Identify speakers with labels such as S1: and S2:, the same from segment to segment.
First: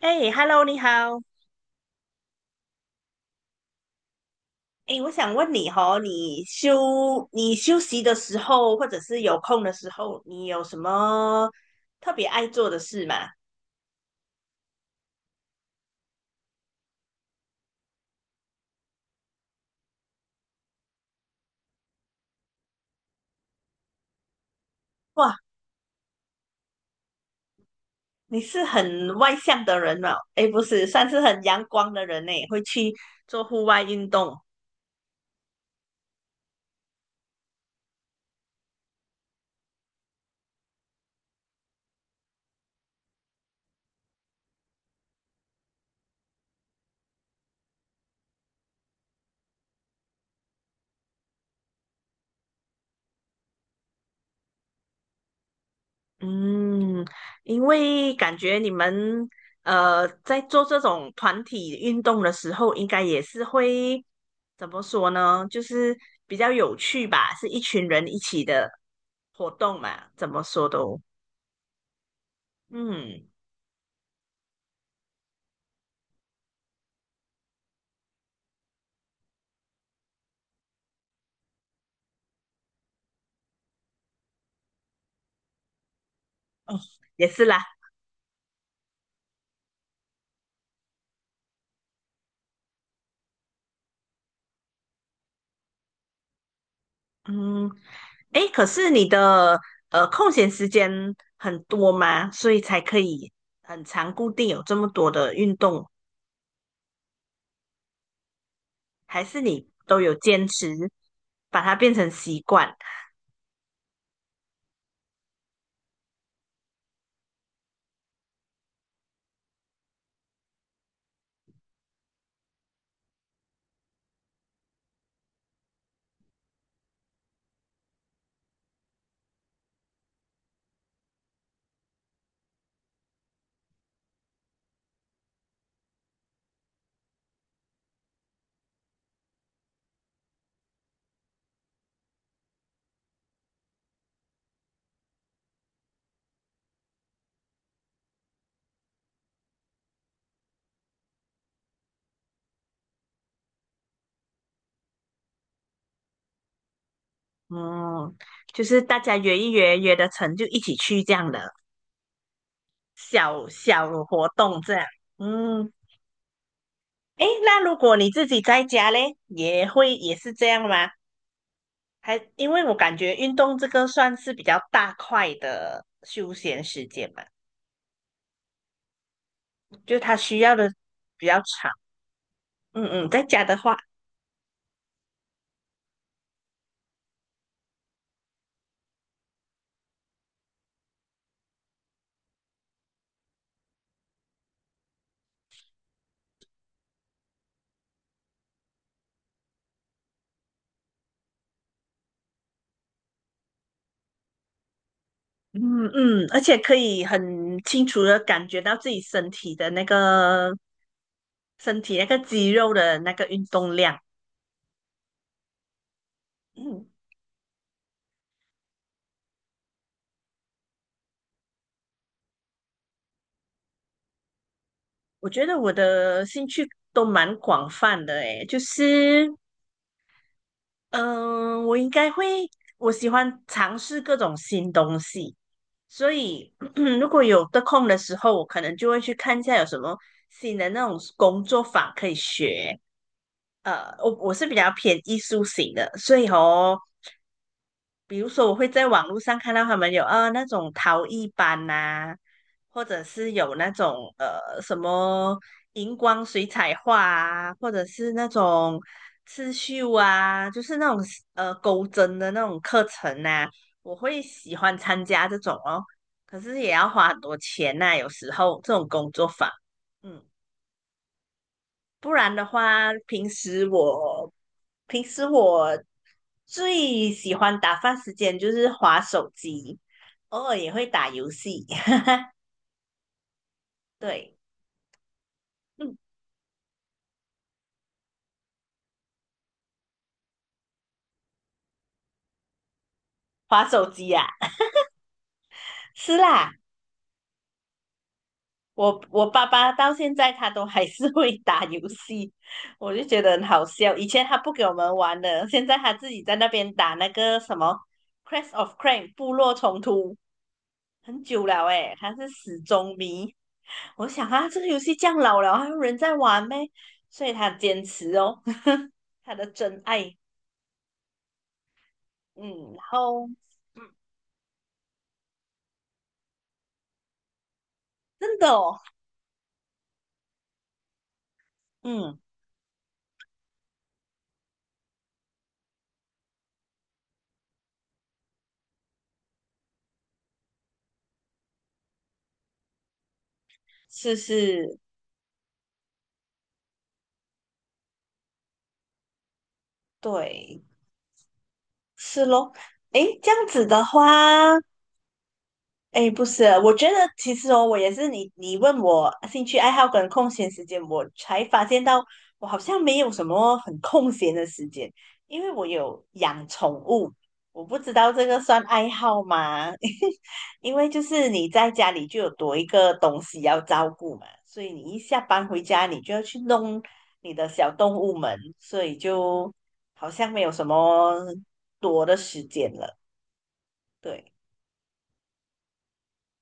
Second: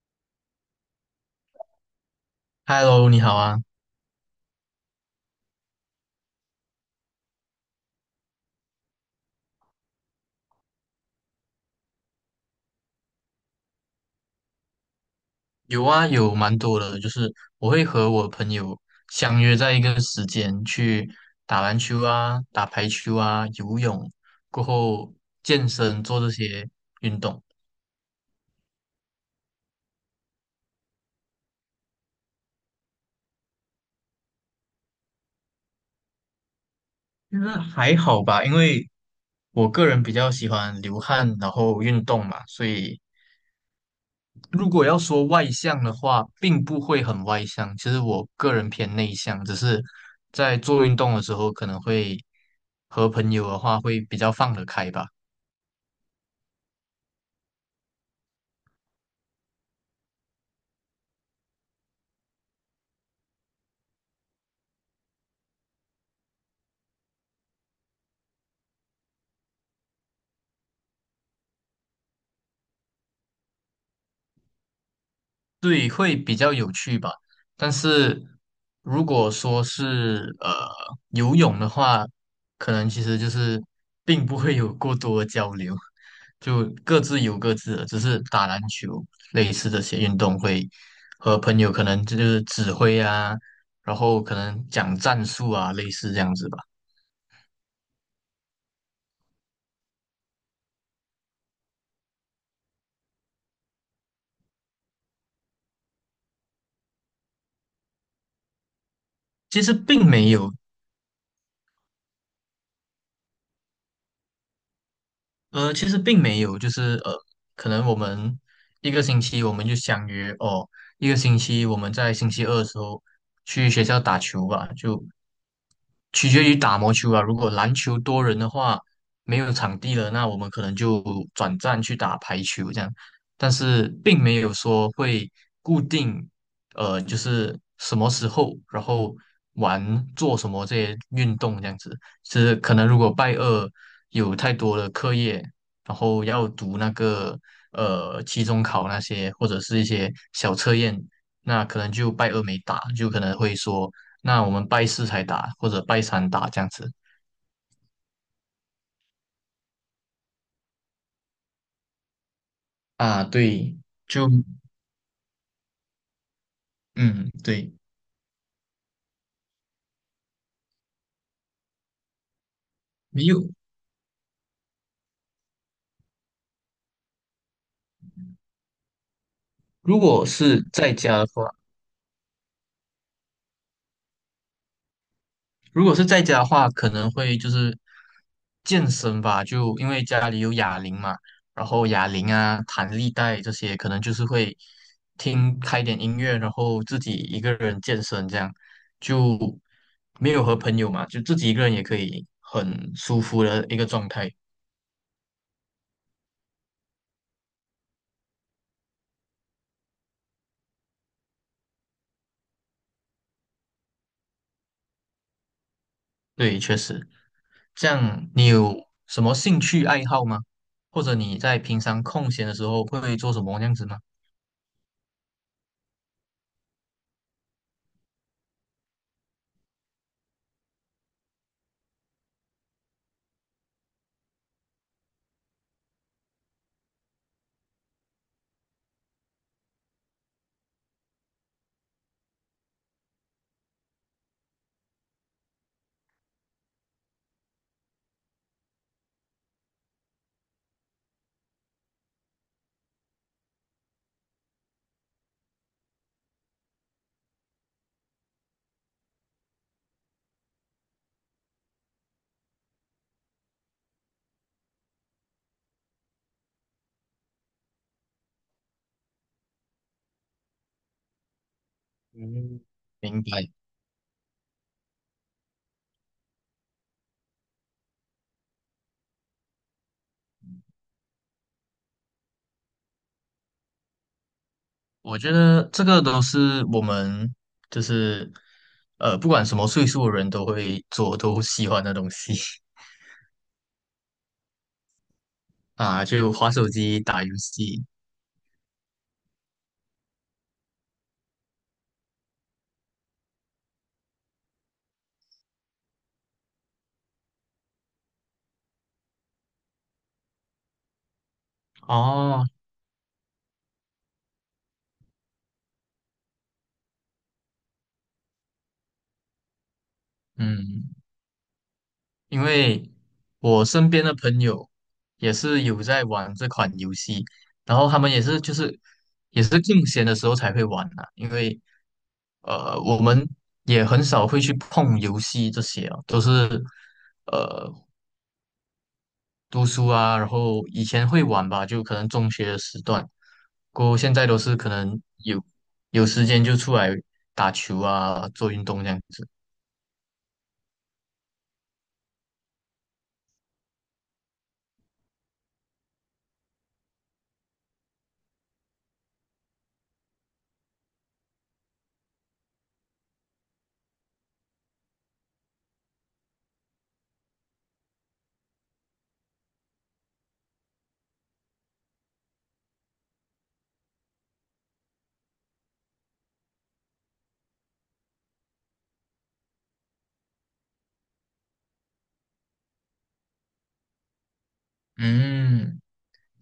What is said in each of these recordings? S1: 哎，Hello，你好。
S2: Hello，你好啊。
S1: 哎，我想问你哦，你休息的时候，或者是有空的时候，你有什么特别爱做的事吗？
S2: 有啊，有蛮多的，我会和我朋友相约在一个时间去打篮球啊、打排球啊、游泳，过后
S1: 哇，
S2: 健身做这些运动。
S1: 你是很外向的人哦。哎，不是，算是很阳光的人呢，会去做户外运动。
S2: 其实还好吧，因为我个人比较喜欢流汗，然后运动嘛，所以如果要说外向的话，并不会很外向。其实我个人偏内向，只是在做运动的时候可能会和朋友的话会比较放得开吧。
S1: 嗯，因为感觉你们在做这种团体运动的时候，应该也是会怎么说呢？就是比较有趣吧，是一群人一起的。活动嘛，怎么说都，嗯，
S2: 对，会比较有趣吧。但是如果说是游泳的话，可能其实就是并不会有过多的交流，就
S1: 哦，
S2: 各自
S1: 也
S2: 游
S1: 是
S2: 各
S1: 啦，
S2: 自的，只是打篮球类似这些运动会和朋友可能这就是指挥啊，然后可能讲战术啊，类似这样子吧。
S1: 嗯，诶，可是你的空闲时间很多吗？所以才可以很长固定有这么多的运动，还是
S2: 其
S1: 你
S2: 实
S1: 都
S2: 并
S1: 有
S2: 没
S1: 坚
S2: 有
S1: 持把它变成习惯？
S2: 其实并没有就是,可能我们一个星期我们就相约哦，一个星期我们在星期二的时候去学校打球吧，就取决于打毛球啊。如果篮球多人的话，没有场地了，那我们可能就转战去打排球这样。但是并没有说会固定，就是什么时候，然后玩做什么这些运动这样子。是可能如果拜二有太多的课业，然后要读那个期中考那些，或者是一些小测验，那可能就拜二没打，就可能会说，那我们拜四才打，或者拜三打这样子。
S1: 嗯，就是大家约一约，约得成就一起去这样的
S2: 啊，
S1: 小
S2: 对，
S1: 小活
S2: 就
S1: 动这样。嗯，诶，
S2: 嗯，
S1: 那
S2: 对。
S1: 如果你自己在家嘞，也是这样吗？还因为我感觉
S2: 没
S1: 运
S2: 有。
S1: 动这个算是比较大块的休闲时间嘛，就
S2: 如
S1: 它
S2: 果
S1: 需要
S2: 是
S1: 的
S2: 在家
S1: 比
S2: 的
S1: 较
S2: 话，
S1: 长。嗯嗯，在家的话，
S2: 如果是在家的话可能会就是健身吧，就因为家里有哑铃嘛，然后哑铃啊、弹力带这些，可能就是会听开点音乐，然后自己一个人健身，这样就没有和朋友嘛，就自己一个人也可以很舒服的一个状态。
S1: 嗯嗯，而且可以很清楚的感觉到自己身体的那个身体那个肌肉的那个运动量。
S2: 对，确
S1: 嗯，
S2: 实。这样你有什么兴趣爱好吗？或者你在平常空闲的时候会做什么这样子吗？
S1: 我觉得我的兴趣都蛮广泛的诶，就是嗯、呃我应该会我喜欢尝试各种新东西。所以 如果有得空的时候，我可能就会去看一下有什么新的那种工作法可以学。呃，我是比较偏艺术型的，所以哦，比如说，我会在网络上看到他们有那种陶艺班呐、或者是有那种什么荧光水彩画啊，或者是那种刺绣啊，就是那种钩针的那种课程呐、我会喜欢参加这种哦。可是也要花很多钱呐、有时候这种工作坊，嗯。不然的
S2: 嗯，
S1: 话，
S2: 明
S1: 平
S2: 白。
S1: 时我平时我最喜欢打发时间就是划手机，偶尔也会打游戏。对，
S2: 我觉得这
S1: 嗯，
S2: 个都是我们就是不管什么岁数的人都会做、都喜欢的东西
S1: 划手机呀、
S2: 啊，
S1: 是
S2: 就滑
S1: 啦，
S2: 手机、打游戏。
S1: 我爸爸到现在他都还是会打游戏，我就觉得很好笑。以前他不给我们玩的，现在他自己在那边打那个什么《Crash of Clans》部落冲突，很久了诶，他是
S2: 哦，
S1: 死忠迷。我想啊，这个游戏这样老了，还有人在玩呗，所以他坚持哦，他的真爱，
S2: 嗯，因
S1: 嗯，然
S2: 为
S1: 后
S2: 我身边的朋友也是有在玩这款游戏，然后他们也
S1: 真
S2: 是
S1: 的
S2: 就是
S1: 哦，
S2: 也是空闲的时候才会玩啊，因为
S1: 嗯，
S2: 我们也很少会去碰游戏这些啊，都是呃读书啊，然后以前会玩吧，就可能中学的时段，过后现
S1: 是
S2: 在都是可
S1: 是，
S2: 能有有时间就出来打球啊，做运动这样子。
S1: 对，是咯，诶，这样子的话，哎，不是，我觉得其实哦，我也是你，你问我兴趣爱好跟空闲时间，我才发现到我好像没有什么很空闲的时间，因为我有养宠物，我不知道这个算爱好吗？因为就是你在家里就有多一个东西要照顾嘛，所以你一下班回家，你就要去弄你的小动物们，所以就好像没有什么多的时间了。对。
S2: 嗯，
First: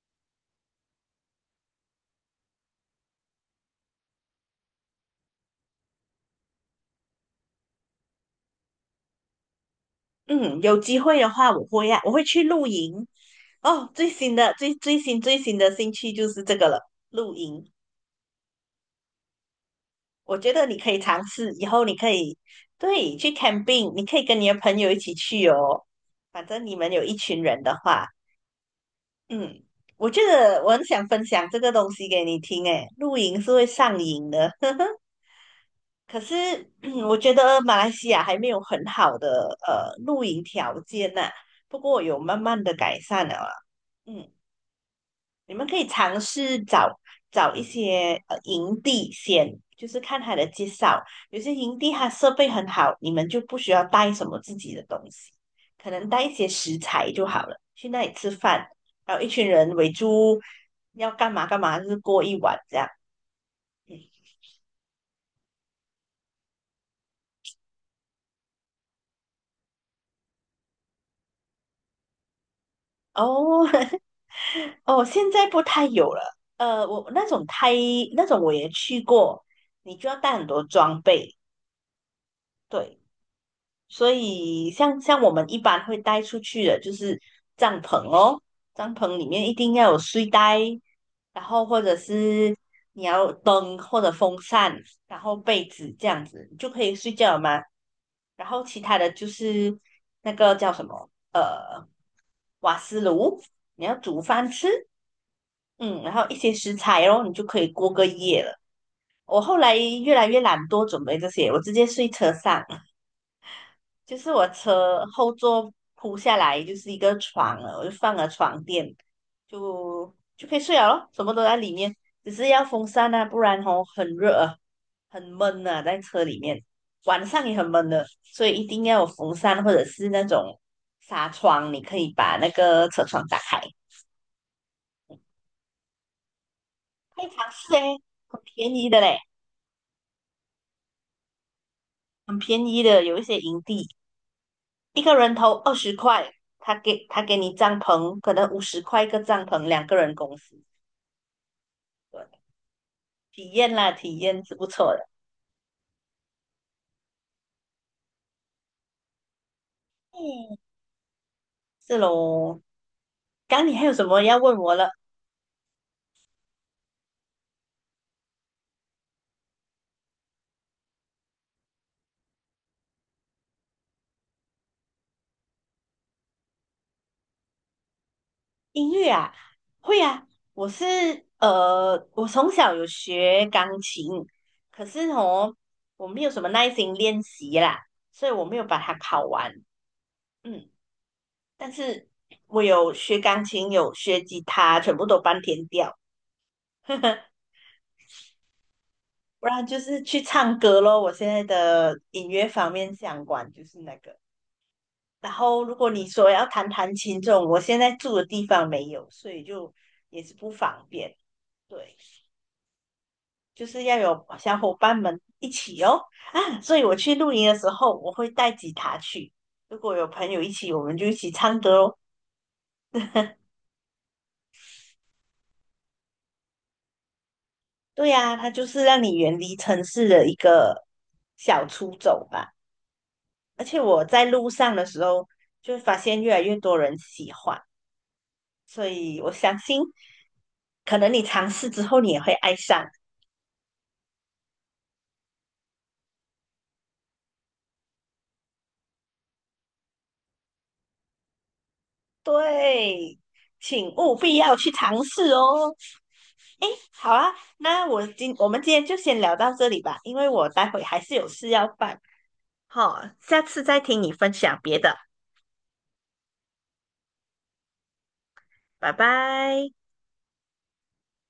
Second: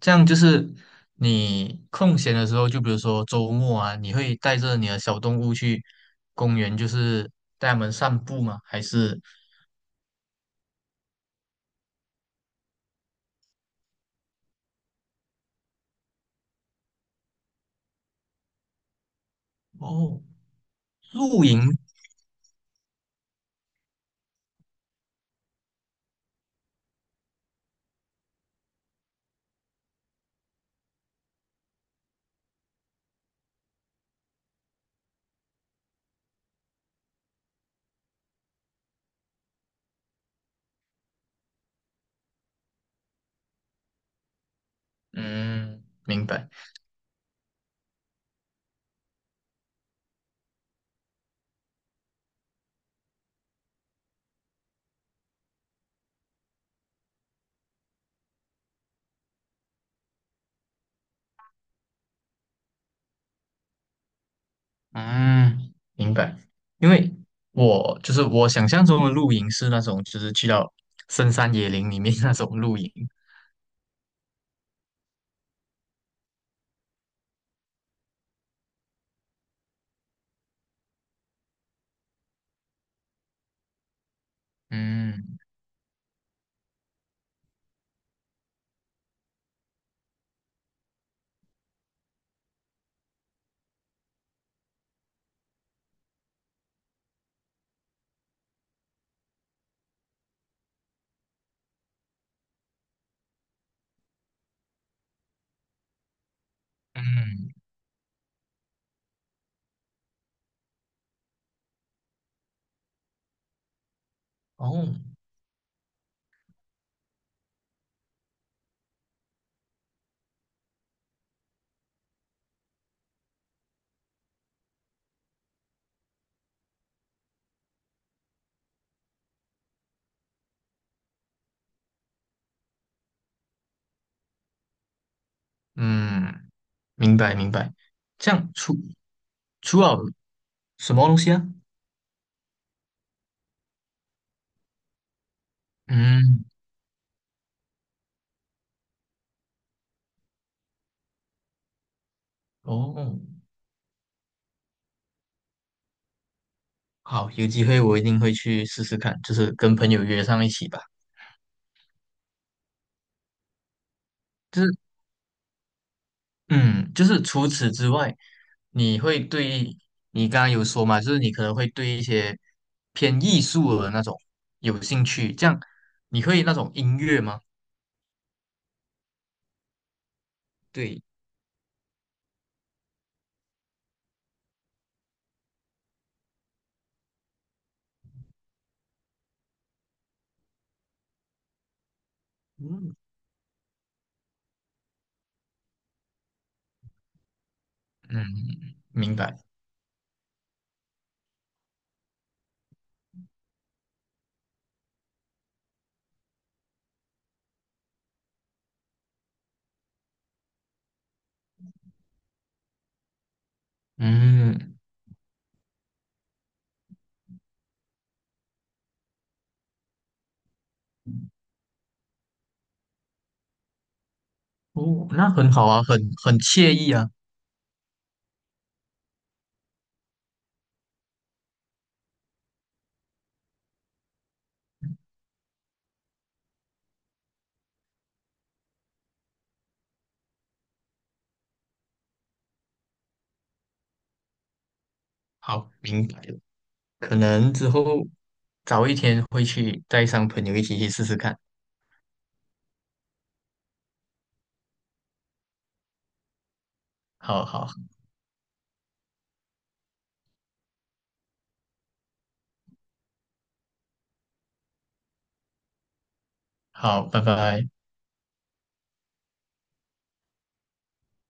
S2: 这样就是你空闲的时候，就比如说周末啊，你会带着你的小动物去公园，就是带它们散步吗？还是
S1: 嗯，有机会的话，我会呀，我会去露营。哦，最新的兴趣就是这个了，露营。
S2: 哦
S1: 我觉得你可以尝
S2: 露
S1: 试，
S2: 营？
S1: 以后你可以对去 camping，你可以跟你的朋友一起去哦。反正你们有一群人的话，嗯，我觉得我很想分享这个东西给你听。诶，露营是会上瘾的，可是我觉得马来西亚还没有很好的露营条件呐、不过有慢慢的改善了啊嗯。你们可
S2: 嗯，
S1: 以尝
S2: 明白。
S1: 试找一些营地先，就是看他的介绍。有些营地它设备很好，你们就不需要带什么自己的东西，可能带一些食材就好了。去那里吃饭，然后一群人围住，要干嘛干嘛，就是过一晚这样。嗯
S2: 嗯，明白。因为我就是我想象中的露营是那种，就是去到深山野林里面 那种露营。
S1: 哦 哦，现在不太有了。呃，我那种太那种我也去过，你就要带很多装备。对，所以像我
S2: 嗯
S1: 们一般会带出去的，就是帐篷哦，帐篷里面一定要有睡袋，然后或者是你要灯或者风扇，然后被子这样子，你就可以睡觉了嘛。然后其他的就是那个叫什么，瓦斯炉，你要煮饭吃，嗯，然后一些食材哦，你就
S2: 嗯
S1: 可以过个夜了。我后来越来越懒惰准备这些，我直接睡车上。就是我
S2: 哦
S1: 车后座铺下来就是一个床了，我就放了床垫，就可以睡了咯，什么都在里面，只是要风扇啊，不然哦很热啊，很闷啊，在车里面，晚上也很闷的，所以一定要有风扇或者是那种纱窗，你可以把那个车窗打开，
S2: 嗯，明
S1: 可以
S2: 白
S1: 尝
S2: 明
S1: 试
S2: 白。
S1: 诶，
S2: 这
S1: 很
S2: 样
S1: 便
S2: 除
S1: 宜的嘞，
S2: 除了什么东西啊？
S1: 很便宜的，有一些营地一个人头20块。
S2: 嗯
S1: 他给你帐篷，可能50块一个帐篷，两个人公司。对，
S2: 哦，
S1: 体验啦，体验是不错的。
S2: 好，有机会我一定会去试试看，就是跟朋友约上一
S1: 嗯，
S2: 起吧。
S1: 是喽，刚你还有什么要问
S2: 就
S1: 我
S2: 是，
S1: 了？
S2: 嗯，就是除此之外，你会对你刚刚有说嘛，就是你可能会对一些偏艺术的那种有兴趣，这样你会那种音乐吗？
S1: 音乐啊，会啊，我是
S2: 对，
S1: 呃，我从小有学钢琴，可是哦，我没有什么耐心练习啦，所以我没有把它考完。嗯，但是我有
S2: 嗯
S1: 学钢琴，有学吉他，全部都半天掉。呵呵，
S2: 嗯，明白，
S1: 不然就是去唱歌咯。我现在的音乐方面相关就是那个。然后如果你说要弹弹琴这种，我现在住的地方没有，所以就也是不方便。对，就是要有小伙
S2: 嗯，
S1: 伴们一起哦啊！所以我去露营的时候，我会带吉他去。如果有朋友一起，我们就一起唱歌哦。
S2: 哦，那很好啊，很惬意啊。
S1: 对呀、啊它就是让你远离城市的一个小出走吧。而且我在路上的时候，就发现越来越多人喜欢，所以我相信，可能你尝试之后，你也会爱上。
S2: 好，明白了，可能之后早一天会去带上朋友一起去试试看。
S1: 对，请务必要去尝试哦。诶，好啊，
S2: 好好
S1: 那我们今天就先聊到这里吧，因为我待会还是有事要办。好，下次再听你分享别的，
S2: 好，拜拜。
S1: 拜拜。